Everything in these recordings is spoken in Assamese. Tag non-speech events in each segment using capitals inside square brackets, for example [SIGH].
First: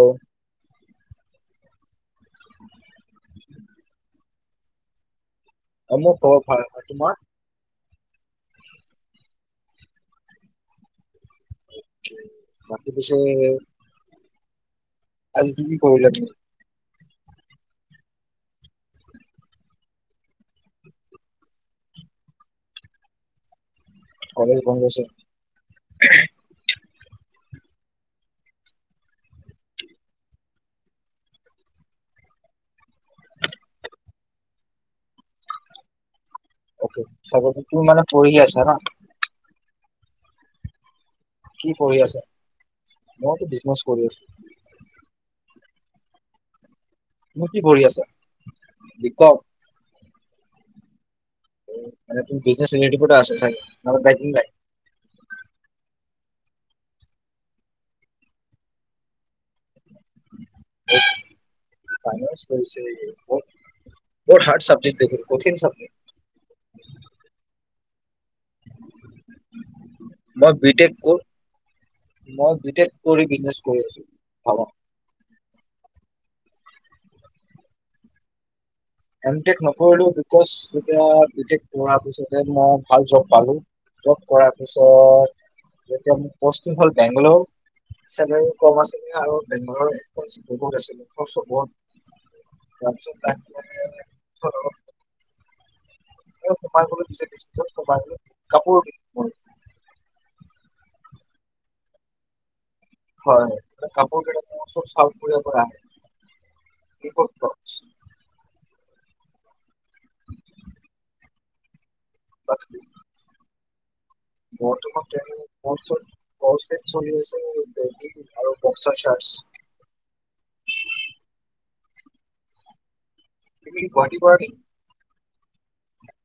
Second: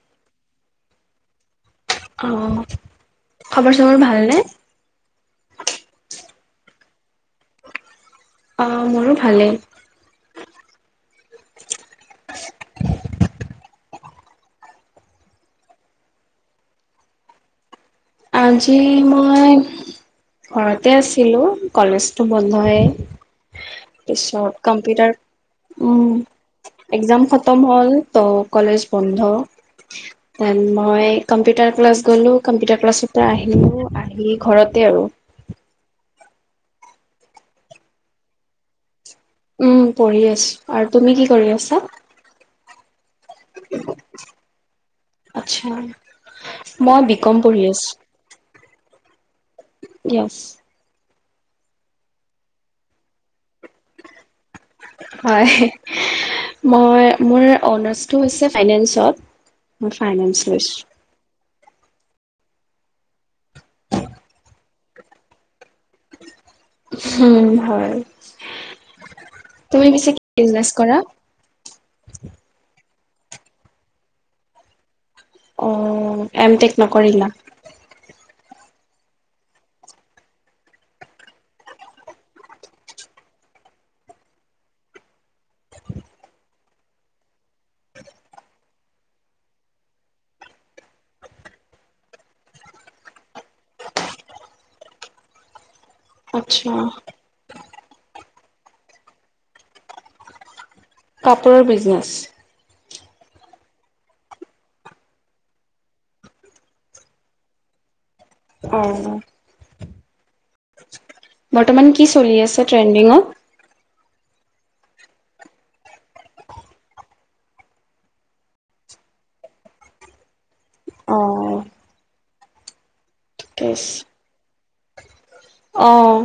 অ', অ', খবৰ, চবৰ ভালনে? অ', মোৰ খবৰ ভাল হয়, তোমাৰ? অ', মোৰো ভালেই। বাকী পিছে আজি কি, কি কৰিলা তুমি? আজি মই ঘৰতে আছিলোঁ কলেজটো বন্ধই। পিছত কলেজ বন্ধ আছে। কম্পিউটাৰ, উম। এক্জাম খতম হ'ল ত' কলেজ বন্ধ। দেন মই কম্পিউটাৰ ক্লাছ গ'লো, কম্পিউটাৰ ক্লাছত তে আহিলো, আহি ঘৰতে আৰু। অ'কে চব তুমি মানে পঢ়ি আছা ন'? উম, পঢ়ি আছোঁ আৰু তুমি কি কৰি আছা? মইটো বিজনেছ কৰি আছোঁ। উম, মই বি ক'ম কি পঢ়ি আছোঁ। আছা? বি ক'ম। য়েছ। ম বিজনেছ [UNINTELLIGIBLE] আছে চাগে [UNINTELLIGIBLE] হয়, মই মোৰ অনাৰ্চটো হৈছে ফাইনেন্সত। মই ফাইনেন্স লৈছো। ফাইনেন্স কৰিছে [UNINTELLIGIBLE] বৰ হাৰ্ড চাবজেকট দেখুন কঠিন চাবজেক্ট। উম, হয়। তুমি পিছে কি মই বি বিজনেছ টেক কৰা? ক' মই বি টেক কৰি বিজনেছ কৰি আছোঁ ভাবক। অ', এম টেক নকৰিলা? এমটেক নকৰিলো বিকজ এতিয়া বি টেক পঢ়াৰ পিছতে মই ভাল জব পালো। জব কৰাৰ পিছত যেতিয়া মোৰ প'ষ্টিং হ'ল বেংগলোৰ চেলাৰী কম আছিলে আৰু ঘৰৰ ৰেচপনচিব্লিটি বহুত আছিল তাৰপিছত [UNINTELLIGIBLE] আচ্ছা, চাই গ চাই কাপোৰ দি [UNINTELLIGIBLE] কাপোৰৰ বিজনেছ হয় কাপোৰ ক চব চাউথ কোৰিয়াৰ পৰা আহে। কি কৰছো [UNINTELLIGIBLE] উম, বৰ্তমান কি চলি বাট আছে ট্ৰেণ্ডিঙত। বৰ্তমান ট্ৰেন্ডিং টৰ্চৰ কলষ্টেট চলিছে বেগিং আৰু বক্সাৰ চাৰ্ছ। অ'। ঠিকে বিক্ৰী আছে। [UNINTELLIGIBLE] পাৰি। অ',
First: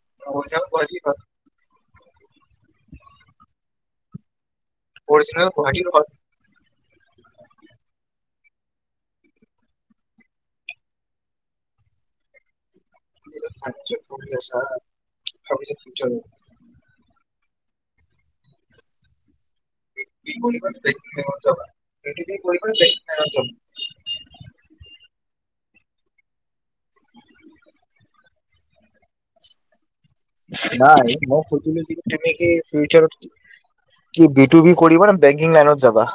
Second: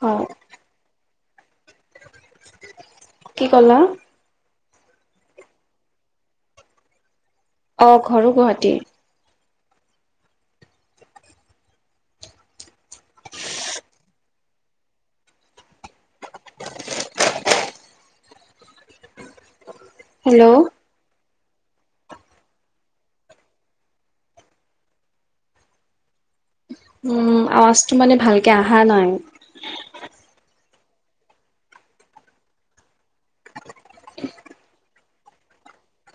হয়, অ, চেল গুৱাহাটীৰ পৰা। অই [INAUDIBLE] কি কলা। অৰিজিনেল গুৱাহাটীৰ হয়। অ, ঘৰো গুৱাহাটী। ছ ভাব [UNINTELLIGIBLE] ানখ এইি হেল্ল', কৰিান দেখ [UNINTELLIGIBLE] উম আৱাজটো মানে ভালকে অহা নাই। নাই মই সুধিলো যে কি তুমি কি ফিউচাৰত কি বি টু বি কৰিবা নে বেংকিং লাইনত যাবা।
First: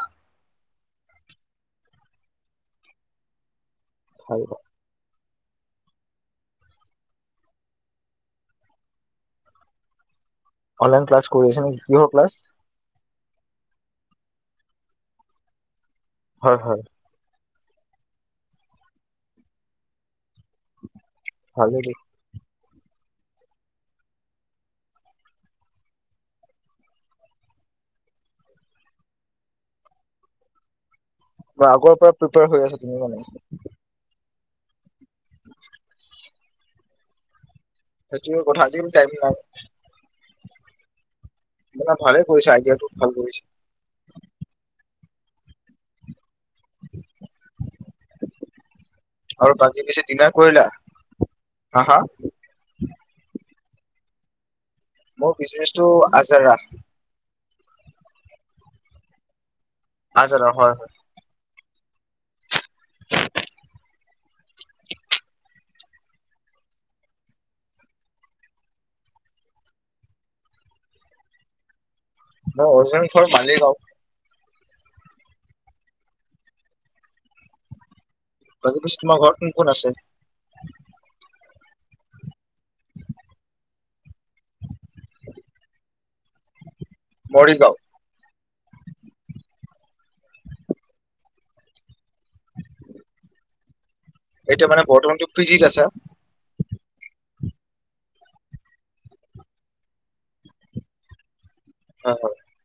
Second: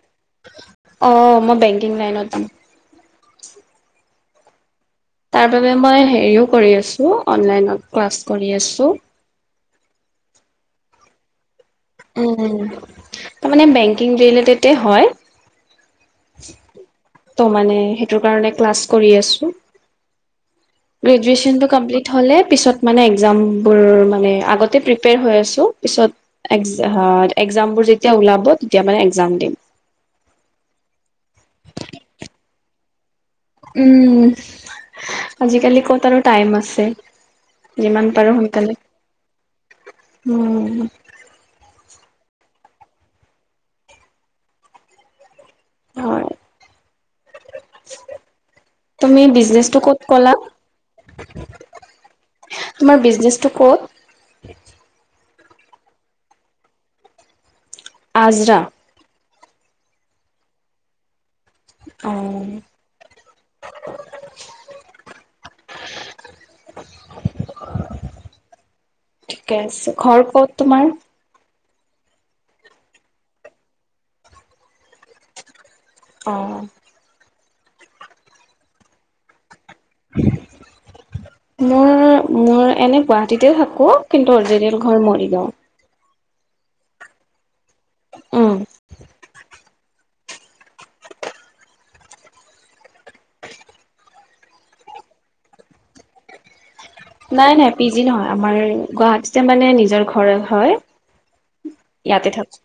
অ, মই বেংকিং লাইনত দিম। হয়িব [UNINTELLIGIBLE] তাৰ বাবে মই হেৰিও কৰি আছো অনলাইনত ক্লাছ কৰি আছো। অনলাইন ক্লাছ কৰি আছা নেকি? কিহৰ ক্লাছ? উম ম ম তাৰ মানে বেংকিং ৰিলেটেড হয়। হয় হয়। ত' মানে সেইটো কাৰণে ক্লাছ কৰি আছো। গ্ৰেজুৱেশ্যনটো ভালে দে কমপ্লিট হ'লে পিছত মানে একজামবোৰ মানে আগতে প্ৰিপেয়াৰ হৈ আছো পিছত একজামবোৰ যেতিয়া ওলাব তেতিয়া মানে একজাম দিম। [INAUDIBLE] অ', আগৰ পৰা প্ৰিপেয়াৰ হৈ আছা তুমি মানে। উম, আজিকালি ক'ত আৰু টাইম আছে। যিমান পাৰো সেইটোৱে কথা সোনকালে আজিকালি টাইম নাই উম, ভালে কৰিছে আইডিয়াটো ভাল কৰিছে। হয়। তুমি আৰু বিজনেচটো বাকী ক'ত পিছে ক'লা ডিনাৰ কৰিলা। হা- হা। তোমাৰ বিজনেচটো ক'ত? মোৰ বিজনেচটো আজাৰা- আজৰা। আজাৰা হয়। অ'। [UNINTELLIGIBLE] [UNINTELLIGIBLE] ঠিকে আছে ঘৰ কত তোমাৰ। মোৰ অৰজিনেল ঘৰ মালিগাও। অ', বাক পছ তোমাৰ ঘৰত কোন কোন আছে? মোৰ মোৰ এনে গুৱাহাটীতে থাকো কিন্তু অৰিজিনেল ঘৰ মৰিগাঁও মৰিগাঁও উম। এতিয়া মানে বৰ্তমানটো পি জি ত আছা নাই নাই পি জি নহয় আমাৰ গুৱাহাটীতে মানে নিজৰ ঘৰত হয় হয় হয় ইয়াতে থাত।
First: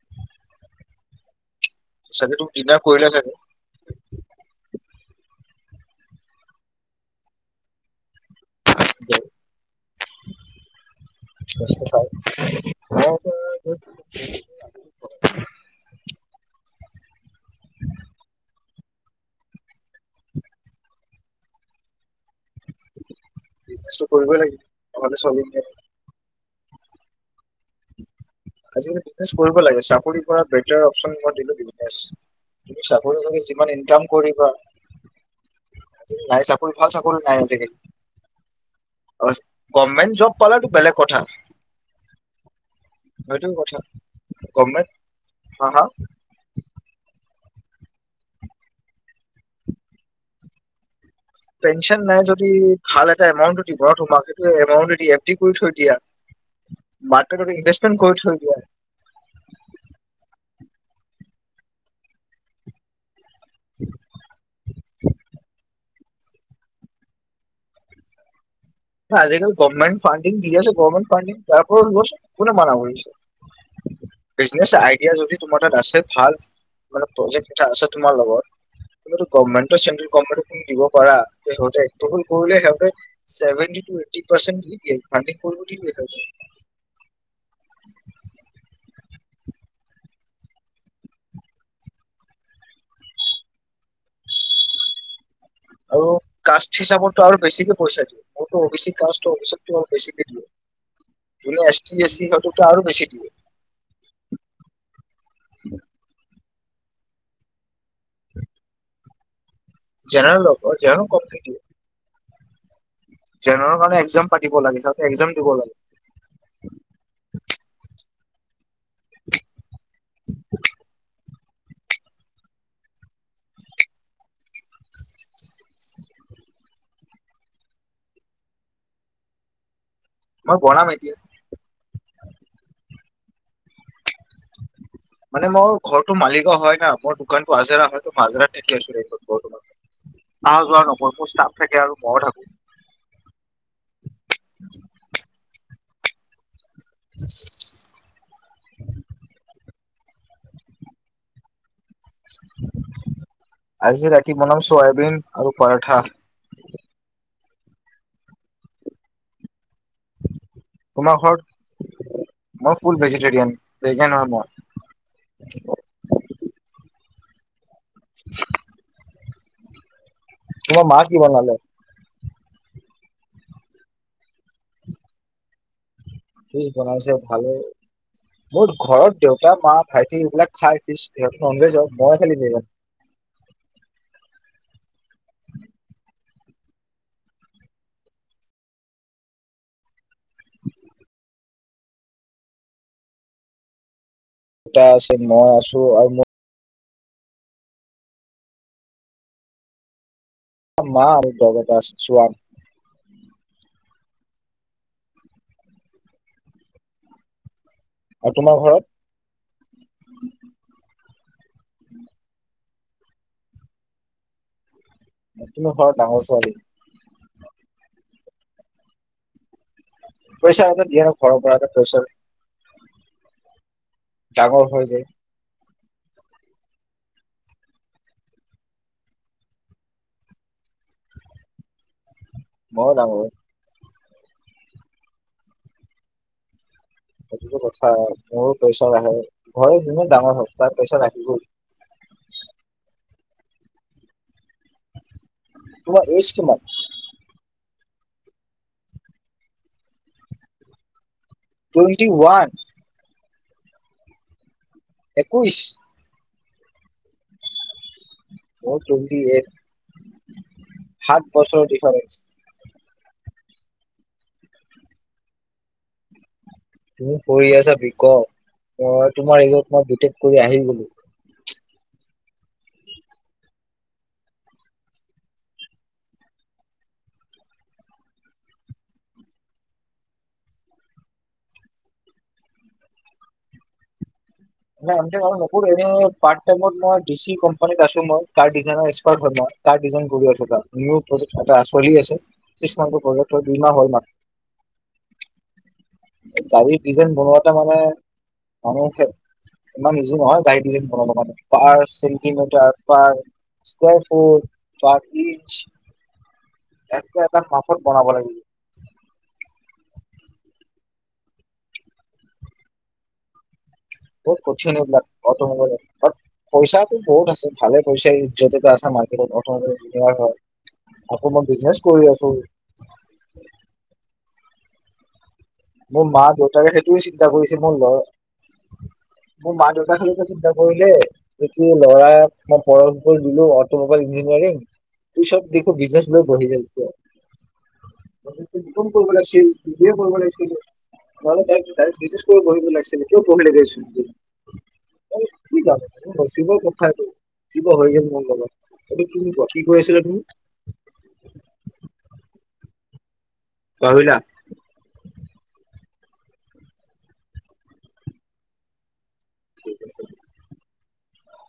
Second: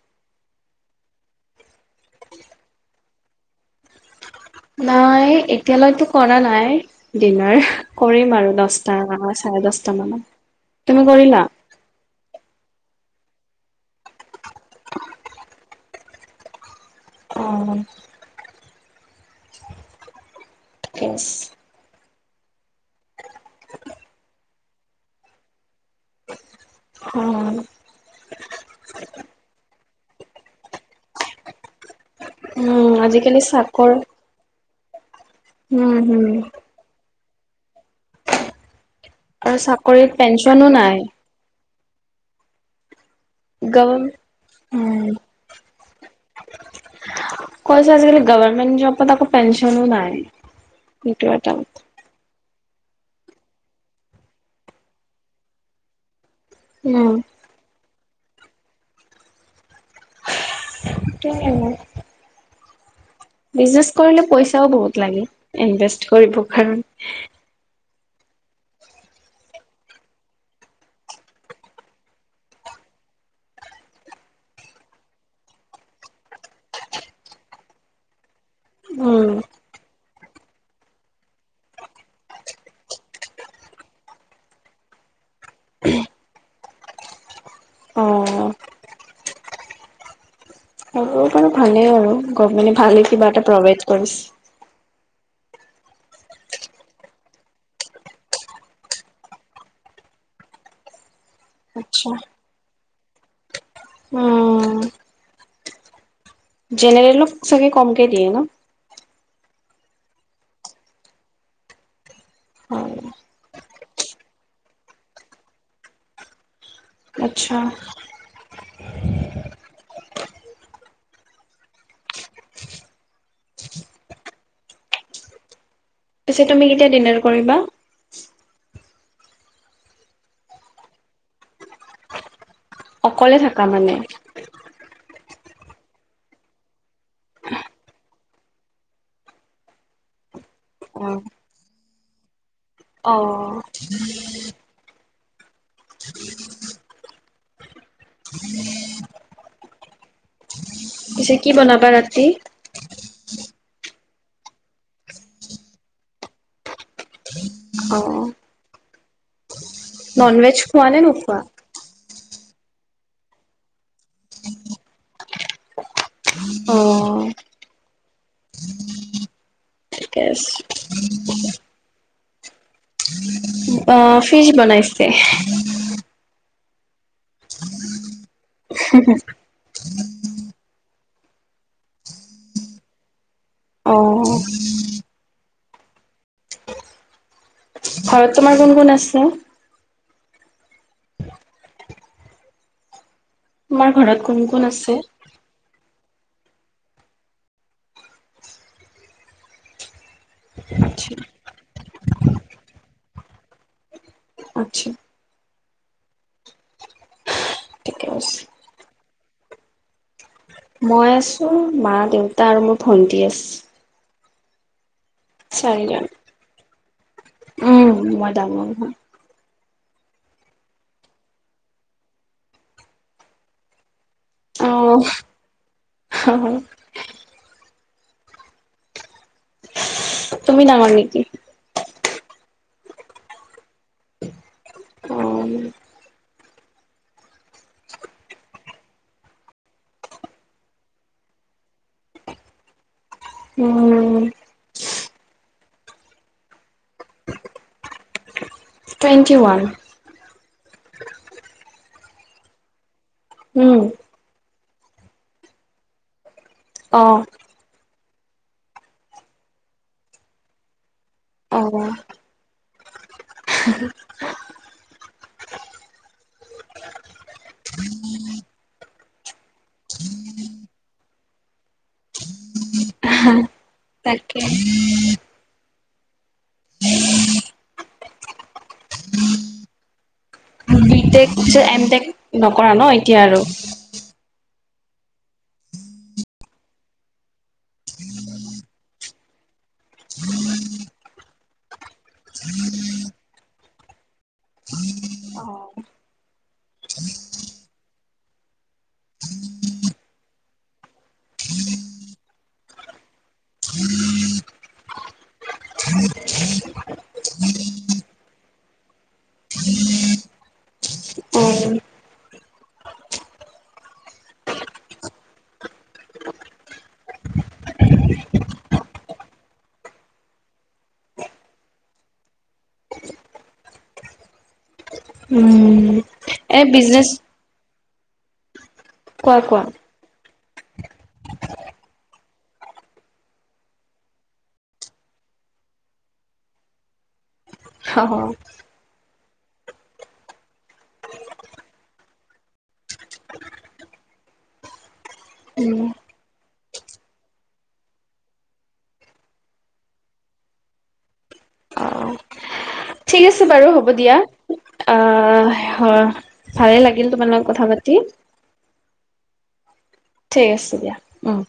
চাগে তো ডিনাৰ কৰিলানে নাই? নাই এতিয়ালৈতো কৰা নাই ডিনাৰ কৰিম বাৰু দশটা চাৰে দশটা মানত তুমি কৰিলা? অ [UNINTELLIGIBLE] অ ইএছ বিজনেচ তো কৰিবই লাগিব নহলে চলিম কেনেকে হ আজালি বিনে কৰিব লাগে চাকৰি বেটাৰ অপচন মই দিলো তুমি চাকৰি উম আজিকালি চাকৰি যিমান চাকৰ ইনকাম কৰিবা। উম হম নাই চাকুৰী ভাল চাকুৰী নাই আজিকালি আৰু চাকৰিত গভমেণ্ট জব পেঞ্চনো পালাটো নাই বেলেগ কথা সৈটো ও কথা গভ গভমেন্ট উম হা হা কৈছ আজিকালি গভৰ্মেণ্ট জবত আকৌ পেনচনো নাই সটো পেঞ্চন নাই ভাল এটা এমাউন্ট ও দিব তোমাক সেইটো এমাউণ্ট দি এফ ডি কৰি থৈ দিয়া। উম মাৰ্কেটত ইনভেষ্টমেন্ট কৰি থৈ দিয়া। [INAUDIBLE] বিজনেচ কৰিলে পইচাও বহুত লাগে ইনভেষ্ট কৰিব কাৰণে আজিকাল গভৰ্মেট ফানণ্ডিং দি আছে গভমেন্ট ফানণ্ডিং তাৰপৰা লোৱা কোনে মানা কৰিছে? বিজনেচ আইডিয়া যদি তোমাৰ তাত আছে ভাল মানে প্ৰজেক্ট এটা আছে তোমাৰ লগত তোমাৰ তো উম গভমেন্টৰ চেলাৰী িন দিব পাৰা স কৰিলে সিহভে [UNINTELLIGIBLE] সেইটোৱে এইট পাৰ্চেন্ট দি দিয়ে ফান্ডিং কৰিব দি দিয়ে সিহঁতক অ ভালে আৰু গভমেণ্টে ভালে কিবা এটা প্ৰভাইড কৰিছে। হেল্ল কাষ্ট হিচাপতো আৰু বছিক কে পইচা দিয়ে মোৰতো অ কা অ আৰু বছিক দিয়ে। জুনে এছ টি আচ্ছা এছ চি সিহঁতক আৰু বেছিকে দিয়ে উ জেনেৰেলো চাগ কমকে দিয়ে ন? যেনে ল যন কম কেট [UNINTELLIGIBLE] হয় জেনাৰেলৰ কাৰণে একজাম পাতিব লাগে সিহতে একজাম দিব লাগে আচ্ছা [INAUDIBLE] পিছে তুমি কেতিয়া ডিনাৰ কৰিবা? মই বনাম এতিয়া অকলে থাকা মানে মানে মোৰ ঘৰটো মালিগাও হয় ন মোৰ দোকানটো আজৰা হয় মই আজৰা থাকি আছো ঘৰটো মানে আহা যোৱা নকৰো মোৰ ষ্টাফ থাকে আৰু মই ও থাকো অ'। [INAUDIBLE] [INAUDIBLE] পিছে কি বনাবা ৰাতি? আজিৰ ৰাতি বনাম চয়াবিন আৰু পৰাঠা ননৱেজ খোৱা নে তোমাৰ ঘৰত নোখোৱা? মই ফুল ভেজিটেৰিয়ান, ভেগেন হয় মই। অ [INAUDIBLE] ঠিকে আছে তোমাৰ মা কি বনালে? অ ফিছ বনাইছে। ফিছ বনাইছে, ভালে। মোৰ ঘৰত দেউতা মা ভাইটি এইবিলাক খাই ফিচ, সিহঁত ননভেজ হয় মই খালি নিৰা অ'। ঘৰত তোমাৰ কোন কোন আছে? তোমাৰ ঘৰত কোন কোন দেউতা আছে, মই আছো আৰু মোৰ মা আচ্ছা আৰু [UNINTELLIGIBLE] আচ্ছা ঠিকে আৰু আছে। তোমাৰ ঘৰত? মই আছো মা, দেউতা আৰু মোৰ ভন্টি আছ ভন্টি ঘৰত ডাঙৰ ছোৱালী? উম মই ডাঙৰ হয়। প্ৰেচাৰ এটা দিয়ে ন ঘৰৰ পৰা এটা প্ৰেচাৰ। ডাঙৰ হৈ যায়। অ অ তুমি ডাঙৰ নেকি? মইওঁ ডাঙৰ। অ সেইটোতো কথা, মোৰো প্ৰেচাৰ আহে, ঘৰৰ যোনে ডাঙৰ হওঁক তাৰ প্ৰেচাৰ আহিবই। [INAUDIBLE] উম। তোমাৰ এজ কিমান? Twenty one. Twenty one? উম। একৈশ? অ। মোৰ টুৱেন্টি এইট, সাত অ বছৰৰ ডিফাৰেঞ্চ। তুমি পঢ়ি আছা বি কম, মই তোমাৰ এগত মই বি টেক কৰি আহি গ'লো। তাকে পিছে এম টেক নকৰা ন এতিয়া আৰু? মই এম তেক আৰু নকৰো এনে পাৰ্ত টাইমত মই ডিচি কোম্পানীত আছো মই। কাৰ ডিচাইনৰ এক্সপাৰ্ট হয় মই। কাৰ ডিজাইন কৰি আছো তাত। নিউ প্ৰজেক্ট এটা চলি আছে, ছিক্স মান্থৰ প্ৰজেক্ট হয়, দুই মাহ হ'ল মাত্ অ এই গাড়ীৰ ডিজাইন বনোৱাতা মানে মানুহে ইমান ইজি নহয় গাড়ীৰ ডিজাইন বনাবৰ কাৰণে, per centimetre per square foot, per inch একটা একটা মাপত বনাব লাগিব। উম বহুত কঠিন এইবিলাক অটোমোবাইলত, পইচাটো বহুত আছে ভালে পইচাই যতে আছে মাৰ্কেটত অটোমবাইলৰ ডিলাৰ হয়, আকৌ মই বিজনেচ কৰি আছো। [UNINTELLIGIBLE] মোৰ মা এ দেউতাই সেইটোৱে বিজনেচ চিন্তা কৰিছে মোৰ ল'ৰা কোৱা মোৰ কোৱা মা দেউতাৰ খালী কৈছে এইবিলাক কৰিলে জেতি ল'ৰাক মই পম কৰি দিলো অটমোবাইল ইঞ্জিনিয়াৰিং পিছত দেখো বিজনেছত বহি গ'ল কিয়? অ বি কম কৰিব লাগছিল, বি বি এ কৰিব লাগ ছিল নহ'লে ডাইৰেক্ট ডাইৰেক্ট বি ছেট কৰি পঢ়িব লাগিছিল কিয় পঢ়িলি [UNINTELLIGIBLE] মই কি উম জানো মোৰ নচিবৰ কথা এইটো। কিবা হৈ গ'ল মোৰ লগত। এতিয়া তুমি কোৱা কি কৈ আছিলা তুমি? অ ঠিক আছে বাৰু হ'ব দিয়া পাহৰিলা অ, হয় ভালে লাগিল তোমাল লগত কথা পাতি। ঠিক আছে দিয়া উম,